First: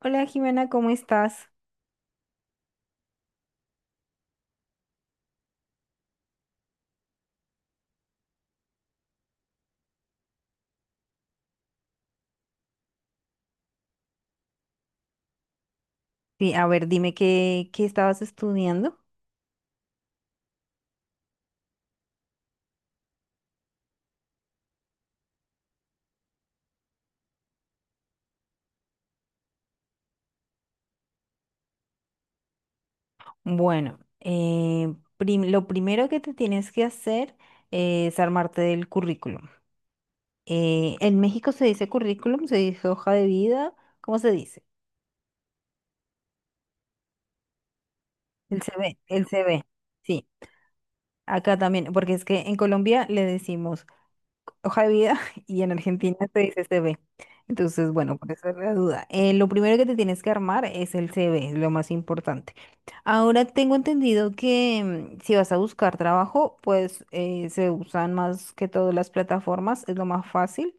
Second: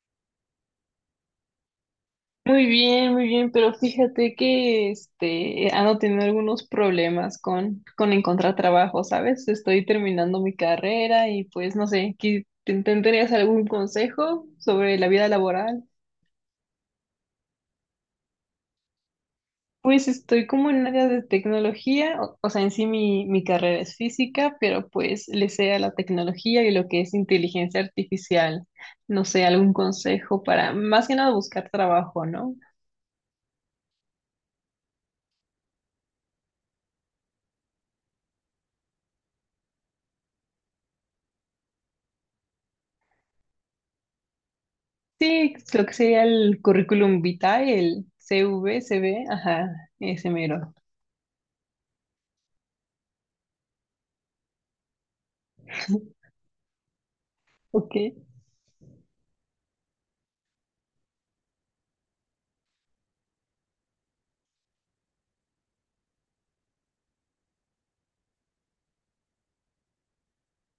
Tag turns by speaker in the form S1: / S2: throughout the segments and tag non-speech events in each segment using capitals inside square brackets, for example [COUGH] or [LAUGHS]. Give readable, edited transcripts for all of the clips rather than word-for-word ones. S1: Hola Jimena, ¿cómo estás?
S2: Muy bien, pero fíjate que ando teniendo algunos problemas con encontrar trabajo, ¿sabes? Estoy terminando mi carrera y pues no sé, ¿tendrías algún consejo sobre la vida laboral?
S1: Sí, a ver, dime qué estabas estudiando.
S2: Pues estoy como en áreas de tecnología, o sea, en sí mi carrera es física, pero pues le sé a la tecnología y lo que es inteligencia artificial. No sé, algún consejo para más que nada buscar trabajo, ¿no?
S1: Bueno, lo primero que te tienes que hacer es armarte del currículum. En México se dice currículum, se dice hoja de vida, ¿cómo se dice?
S2: Sí, lo que sería el currículum vitae, el
S1: El
S2: CV,
S1: CV,
S2: CV,
S1: el CV,
S2: ajá,
S1: sí.
S2: ese mero.
S1: Acá también, porque es que en Colombia le decimos hoja de vida [LAUGHS] y en Argentina se dice CV. Entonces,
S2: Ok,
S1: bueno, por eso es la duda. Lo primero que te tienes que armar es el CV, es lo más importante. Ahora tengo entendido que si vas a buscar trabajo, pues se usan más que todas las plataformas, es lo más fácil.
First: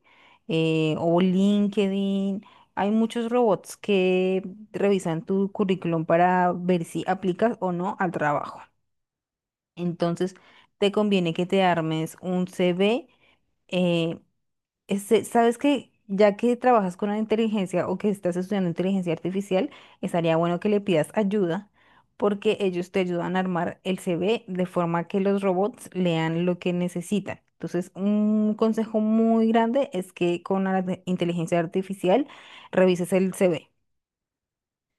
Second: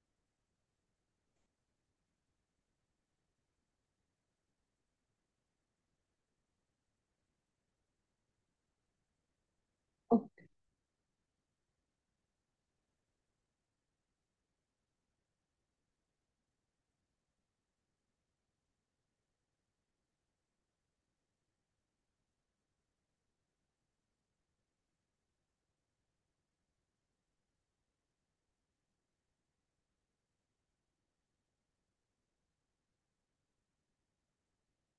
S1: O LinkedIn. Hay muchos robots que revisan tu currículum para ver si aplicas o no al trabajo.
S2: o-
S1: Entonces, te conviene que te armes un CV. Este, ¿sabes que Ya que trabajas con la inteligencia o que estás estudiando inteligencia artificial, estaría bueno que le pidas ayuda porque ellos te ayudan a armar el CV de forma que los robots lean lo que necesitan. Entonces, un consejo muy grande es que con la inteligencia artificial revises el CV.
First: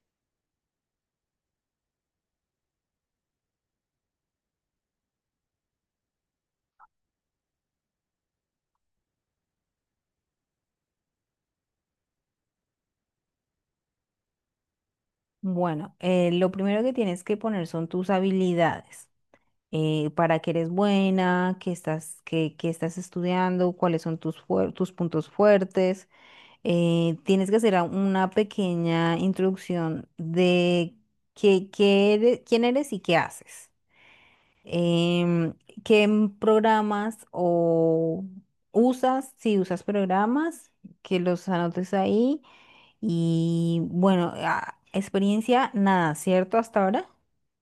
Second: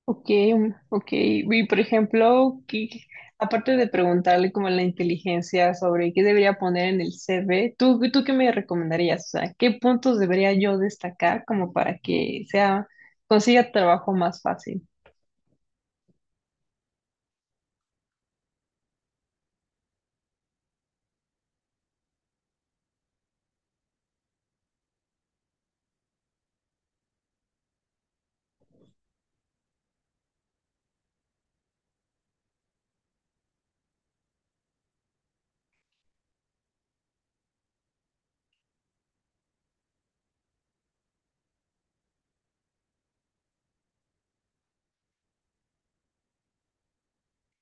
S2: ok, ok. Y por ejemplo, aparte de preguntarle como la inteligencia sobre qué debería poner en el CV, ¿tú qué me recomendarías? O sea, ¿qué puntos debería yo destacar como para que sea, consiga trabajo más fácil?
S1: Bueno, lo primero que tienes que poner son tus habilidades. Para qué eres buena, qué estás, qué estás estudiando, cuáles son tus, tus puntos fuertes. Tienes que hacer una pequeña introducción de qué, quién eres y qué haces. Em, ¿Qué programas o usas? Si usas programas, que los anotes ahí. Y bueno, experiencia, nada, ¿cierto? Hasta ahora.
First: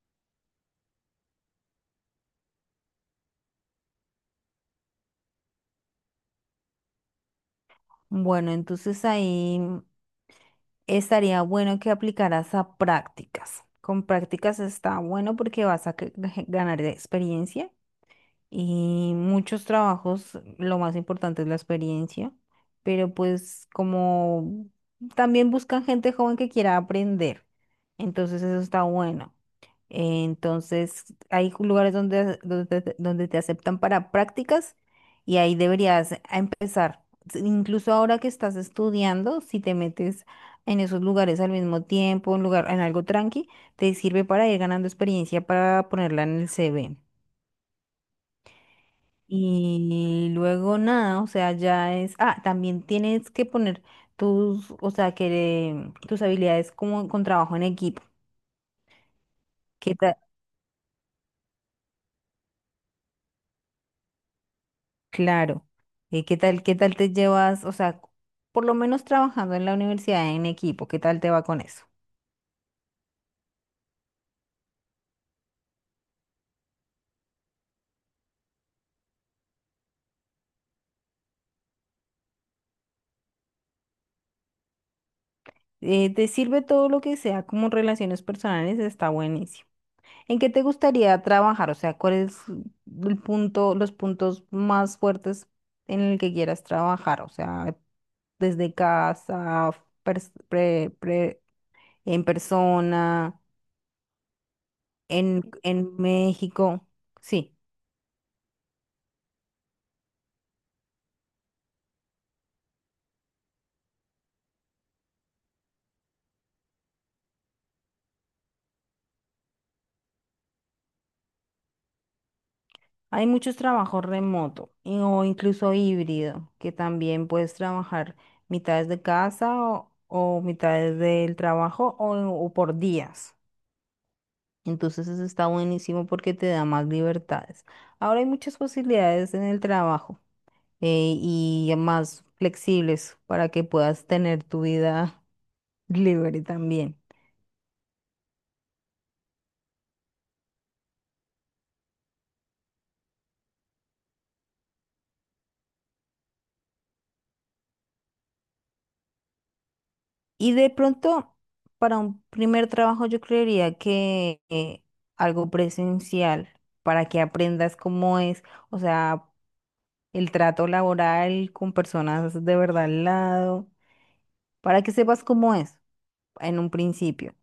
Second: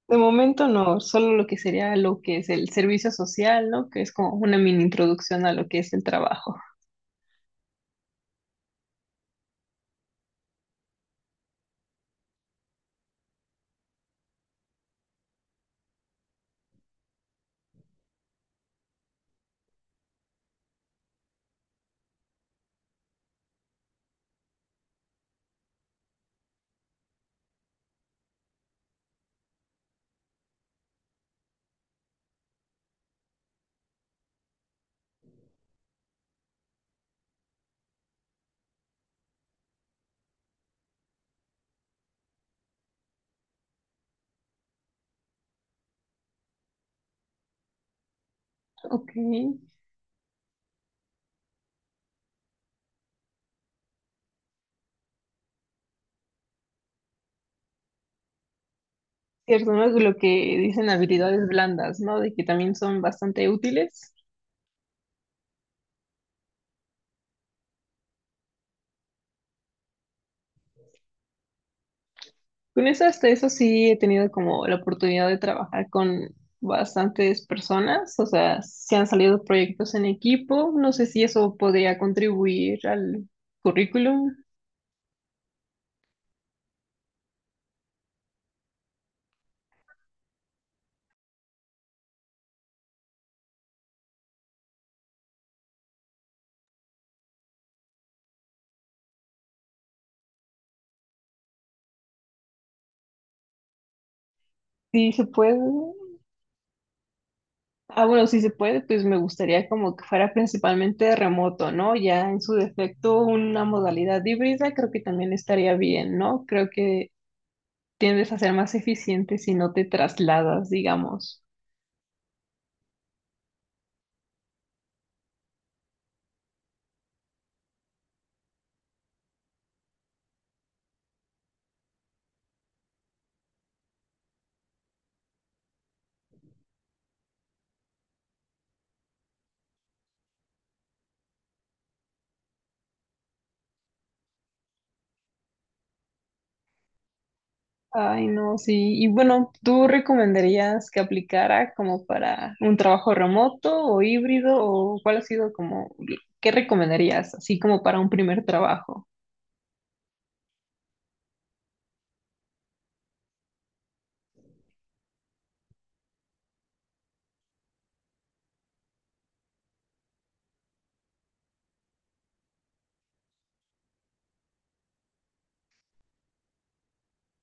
S2: De momento no, solo lo que sería lo que es el servicio social, ¿no? Que es como una mini introducción a lo que es el trabajo.
S1: Bueno, entonces ahí estaría bueno que aplicaras a prácticas. Con prácticas está bueno porque vas a ganar experiencia. Y muchos trabajos, lo más importante es la experiencia, pero pues como también buscan gente joven que quiera aprender, entonces eso está bueno. Entonces hay lugares donde, donde te aceptan para prácticas y ahí deberías a empezar. Incluso ahora que estás estudiando, si te metes en esos lugares al mismo tiempo, en lugar, en algo tranqui, te sirve para ir ganando experiencia para ponerla en el CV.
S2: Ok.
S1: Y luego nada, o sea, ya es, ah, también tienes que poner tus, o sea, que tus habilidades como con trabajo en equipo.
S2: Cierto, ¿no?
S1: ¿Qué
S2: Lo
S1: tal?
S2: que dicen habilidades blandas, ¿no? De que también son bastante útiles.
S1: Claro. ¿Qué tal, qué tal te llevas? O sea, por lo menos trabajando en la universidad en equipo, ¿qué tal te va con eso?
S2: Con eso, hasta eso sí he tenido como la oportunidad de trabajar con bastantes personas, o sea, se han salido proyectos en equipo, no sé si eso podría contribuir al currículum,
S1: ¿Te sirve todo lo que sea como relaciones personales? Está buenísimo. ¿En qué te gustaría trabajar? O sea, ¿cuál es el punto, los puntos más fuertes en el que quieras trabajar? O sea, desde casa, pers- pre- pre- en persona,
S2: sí se puede.
S1: en México. Sí,
S2: Ah, bueno, si se puede, pues me gustaría como que fuera principalmente remoto, ¿no? Ya en su defecto una modalidad híbrida creo que también estaría bien, ¿no? Creo que tiendes a ser más eficiente si no te trasladas, digamos.
S1: hay muchos trabajos remoto o incluso híbrido, que también puedes trabajar mitades de casa o mitades del trabajo o por días. Entonces eso está buenísimo porque te da más libertades. Ahora hay muchas posibilidades en el trabajo, y más flexibles para que puedas tener tu vida [LAUGHS] libre también.
S2: Ay, no, sí. Y bueno, ¿tú recomendarías que aplicara como para un trabajo remoto o híbrido o cuál ha sido como, qué recomendarías así como para un primer trabajo?
S1: Y de pronto, para un primer trabajo, yo creería que algo presencial, para que aprendas cómo es, o sea, el trato laboral con personas de verdad al lado, para que sepas cómo es en un principio.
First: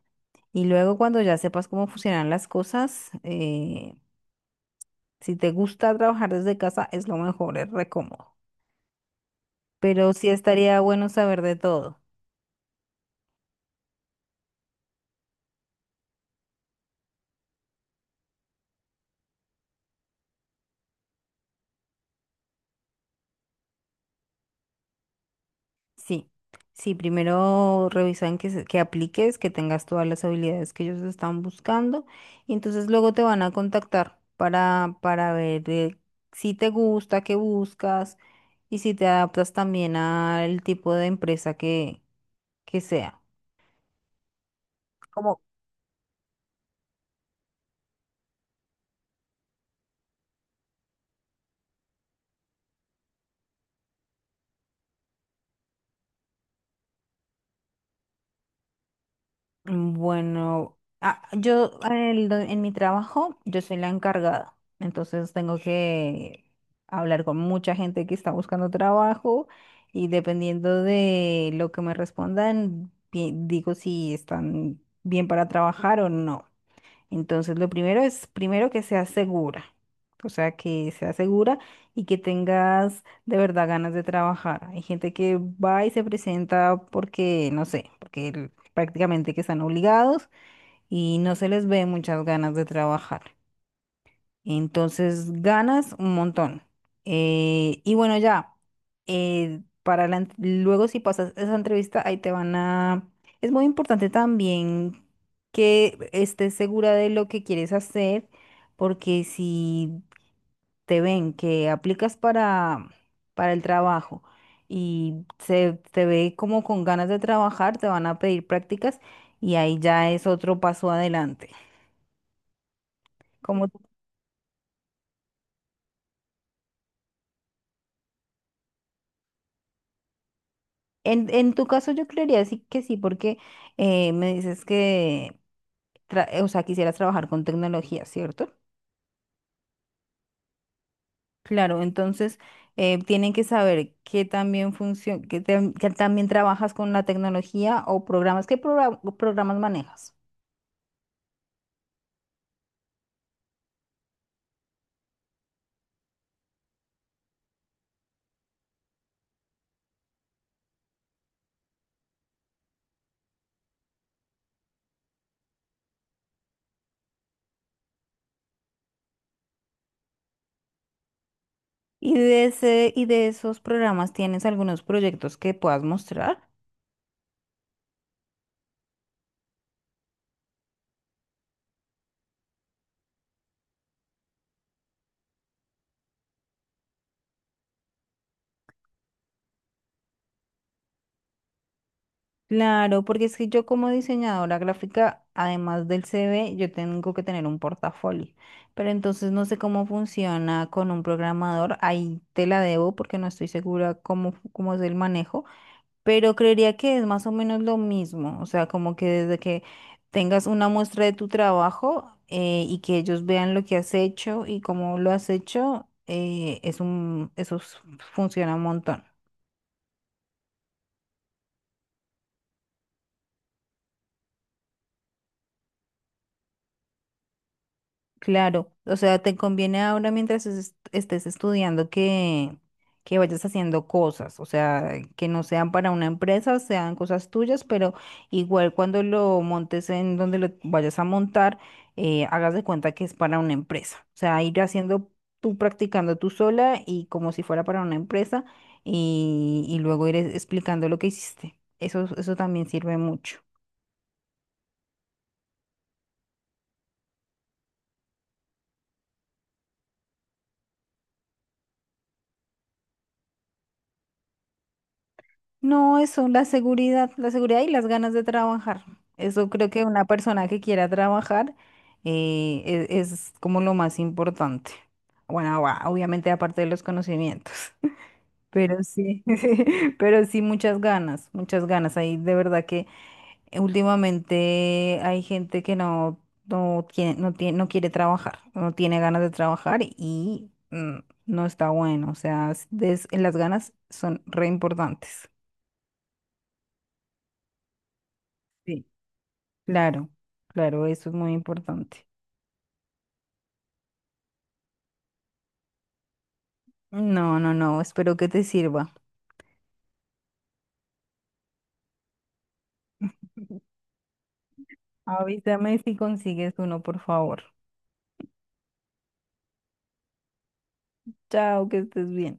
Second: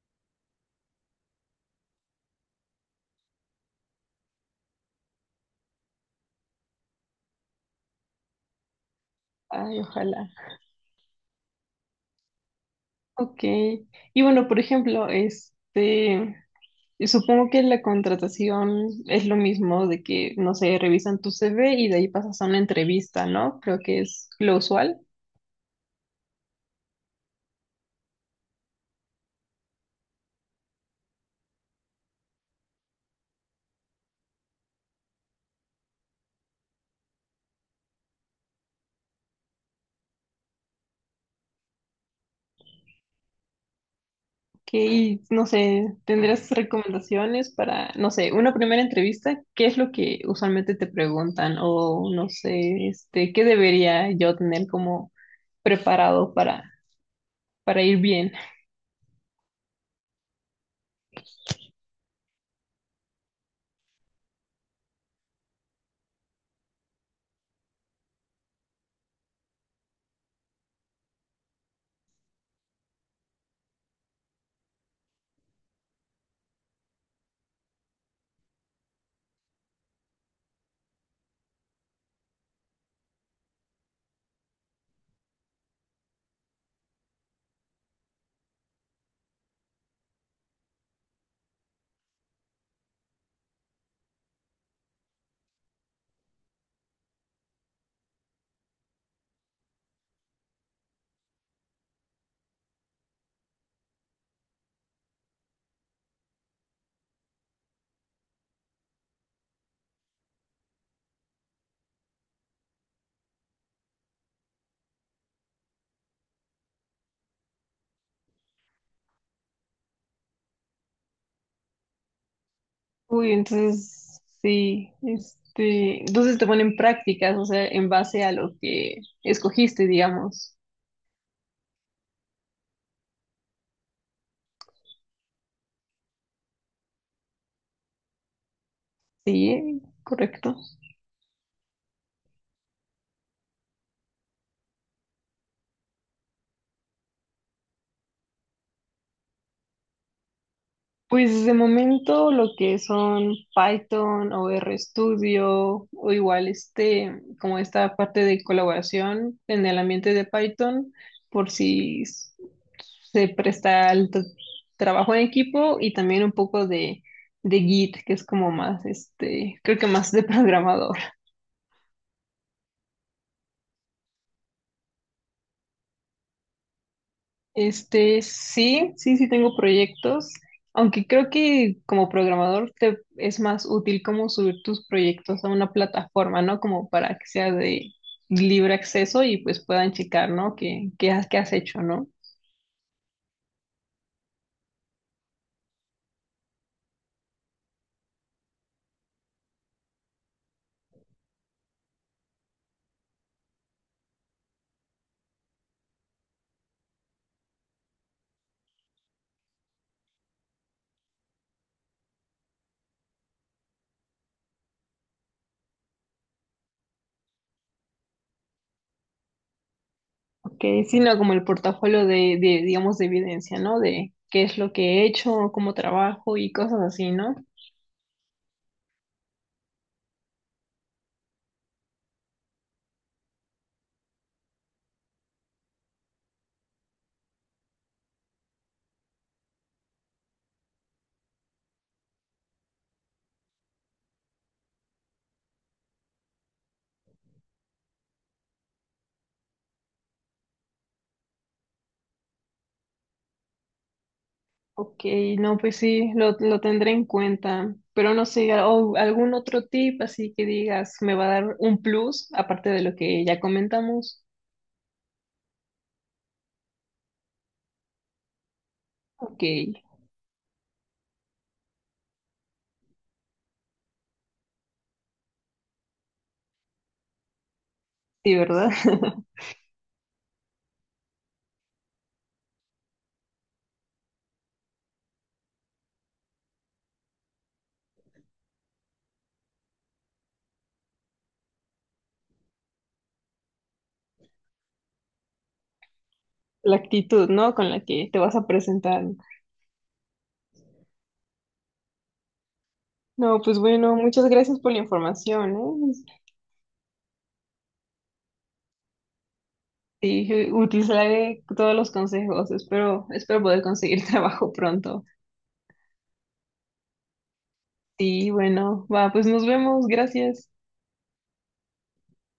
S1: Y luego cuando ya sepas cómo funcionan las cosas, si te gusta trabajar desde casa, es lo mejor, es re cómodo.
S2: Ay,
S1: Pero
S2: ojalá.
S1: sí estaría bueno saber de todo.
S2: Ok. Y bueno, por ejemplo, supongo que la contratación es lo mismo de que, no sé, revisan tu CV y de ahí pasas a una entrevista, ¿no? Creo que es lo usual.
S1: Sí, sí, primero revisan que, que apliques, que tengas todas las habilidades que ellos están buscando y entonces luego te van a contactar para ver si te gusta, qué buscas y si te adaptas también al tipo de empresa que sea.
S2: No sé, ¿tendrías recomendaciones para, no sé, una primera entrevista? ¿Qué es lo que usualmente te preguntan? O no sé, ¿qué debería yo tener como preparado para ir bien?
S1: Bueno, ah, yo en mi trabajo, yo soy la encargada, entonces tengo que hablar con mucha gente que está buscando trabajo y dependiendo de lo que me respondan, digo si están bien para trabajar o no. Entonces, lo primero es, primero que sea segura, o sea, que sea segura y que tengas de verdad ganas de trabajar. Hay gente que va y se presenta porque, no sé, porque prácticamente que están obligados y no se les ve muchas ganas de trabajar. Entonces ganas un montón. Y bueno, ya, para la luego si pasas esa entrevista, ahí te van a... Es muy importante también que estés segura de lo que quieres hacer, porque si te ven que aplicas para el trabajo y se te ve como con ganas de trabajar, te van a pedir prácticas y ahí ya es otro paso adelante.
S2: Uy, entonces, sí, entonces te ponen prácticas, o sea, en base a lo que escogiste, digamos.
S1: En tu caso yo creería sí que sí, porque me dices que, o sea, quisieras trabajar con tecnología, ¿cierto?
S2: Sí, correcto.
S1: Claro, entonces tienen que saber que también funciona, que, que también trabajas con la tecnología o programas, ¿qué programas manejas?
S2: Pues de momento lo que son Python o RStudio o igual como esta parte de colaboración en el ambiente de Python, por si s- se presta al trabajo en equipo y también un poco de Git, que es como más creo que más de programador.
S1: Y de ese, y de esos programas, ¿tienes algunos proyectos que puedas mostrar?
S2: Sí, sí tengo proyectos, aunque creo que como programador te es más útil como subir tus proyectos a una plataforma, ¿no? Como para que sea de libre acceso y pues puedan checar, ¿no? ¿Qué has hecho, ¿no?
S1: Claro, porque es que yo como diseñadora gráfica, además del CV, yo tengo que tener un portafolio. Pero entonces no sé cómo funciona con un programador. Ahí te la debo porque no estoy segura cómo, cómo es el manejo. Pero creería que es más o menos lo mismo. O sea, como que desde que tengas una muestra de tu trabajo, y que ellos vean lo que has hecho y cómo lo has hecho, es un, funciona un montón.
S2: Okay, sino como el portafolio digamos, de evidencia, ¿no? De qué es lo que he hecho, cómo trabajo y cosas así, ¿no?
S1: Claro, o sea, te conviene ahora mientras estés estudiando que vayas haciendo cosas, o sea, que no sean para una empresa, sean cosas tuyas, pero igual cuando lo montes en donde lo vayas a montar, hagas de cuenta que es para una empresa, o sea, ir haciendo tú practicando tú sola y como si fuera para una empresa y luego ir explicando lo que hiciste. Eso también sirve mucho.
S2: Ok, no, pues sí, lo tendré en cuenta, pero no sé, o algún otro tip así que digas, me va a dar un plus, aparte de lo que ya comentamos.
S1: No, eso, la seguridad y las ganas de trabajar.
S2: Ok,
S1: Eso creo
S2: sí,
S1: que una persona que quiera trabajar, es, como lo más importante. Bueno, va, obviamente aparte de los conocimientos, [LAUGHS]
S2: ¿verdad?
S1: pero
S2: [LAUGHS]
S1: sí, [LAUGHS] pero sí muchas ganas, muchas ganas. Ahí de verdad que últimamente hay gente que no, no tiene, no tiene, no quiere trabajar, no tiene ganas de trabajar y no está bueno. O sea, las ganas son re importantes.
S2: La actitud, ¿no? Con la que te vas a
S1: Sí.
S2: presentar.
S1: Claro, claro, eso es muy importante.
S2: No, pues bueno, muchas gracias por la información, ¿eh?
S1: No, no, no, espero que te sirva.
S2: Sí, utilizaré todos los consejos, espero, espero poder conseguir [LAUGHS] trabajo pronto.
S1: Avísame si consigues uno, por favor.
S2: Sí, bueno, va, pues nos vemos, gracias.
S1: Chao, que estés bien.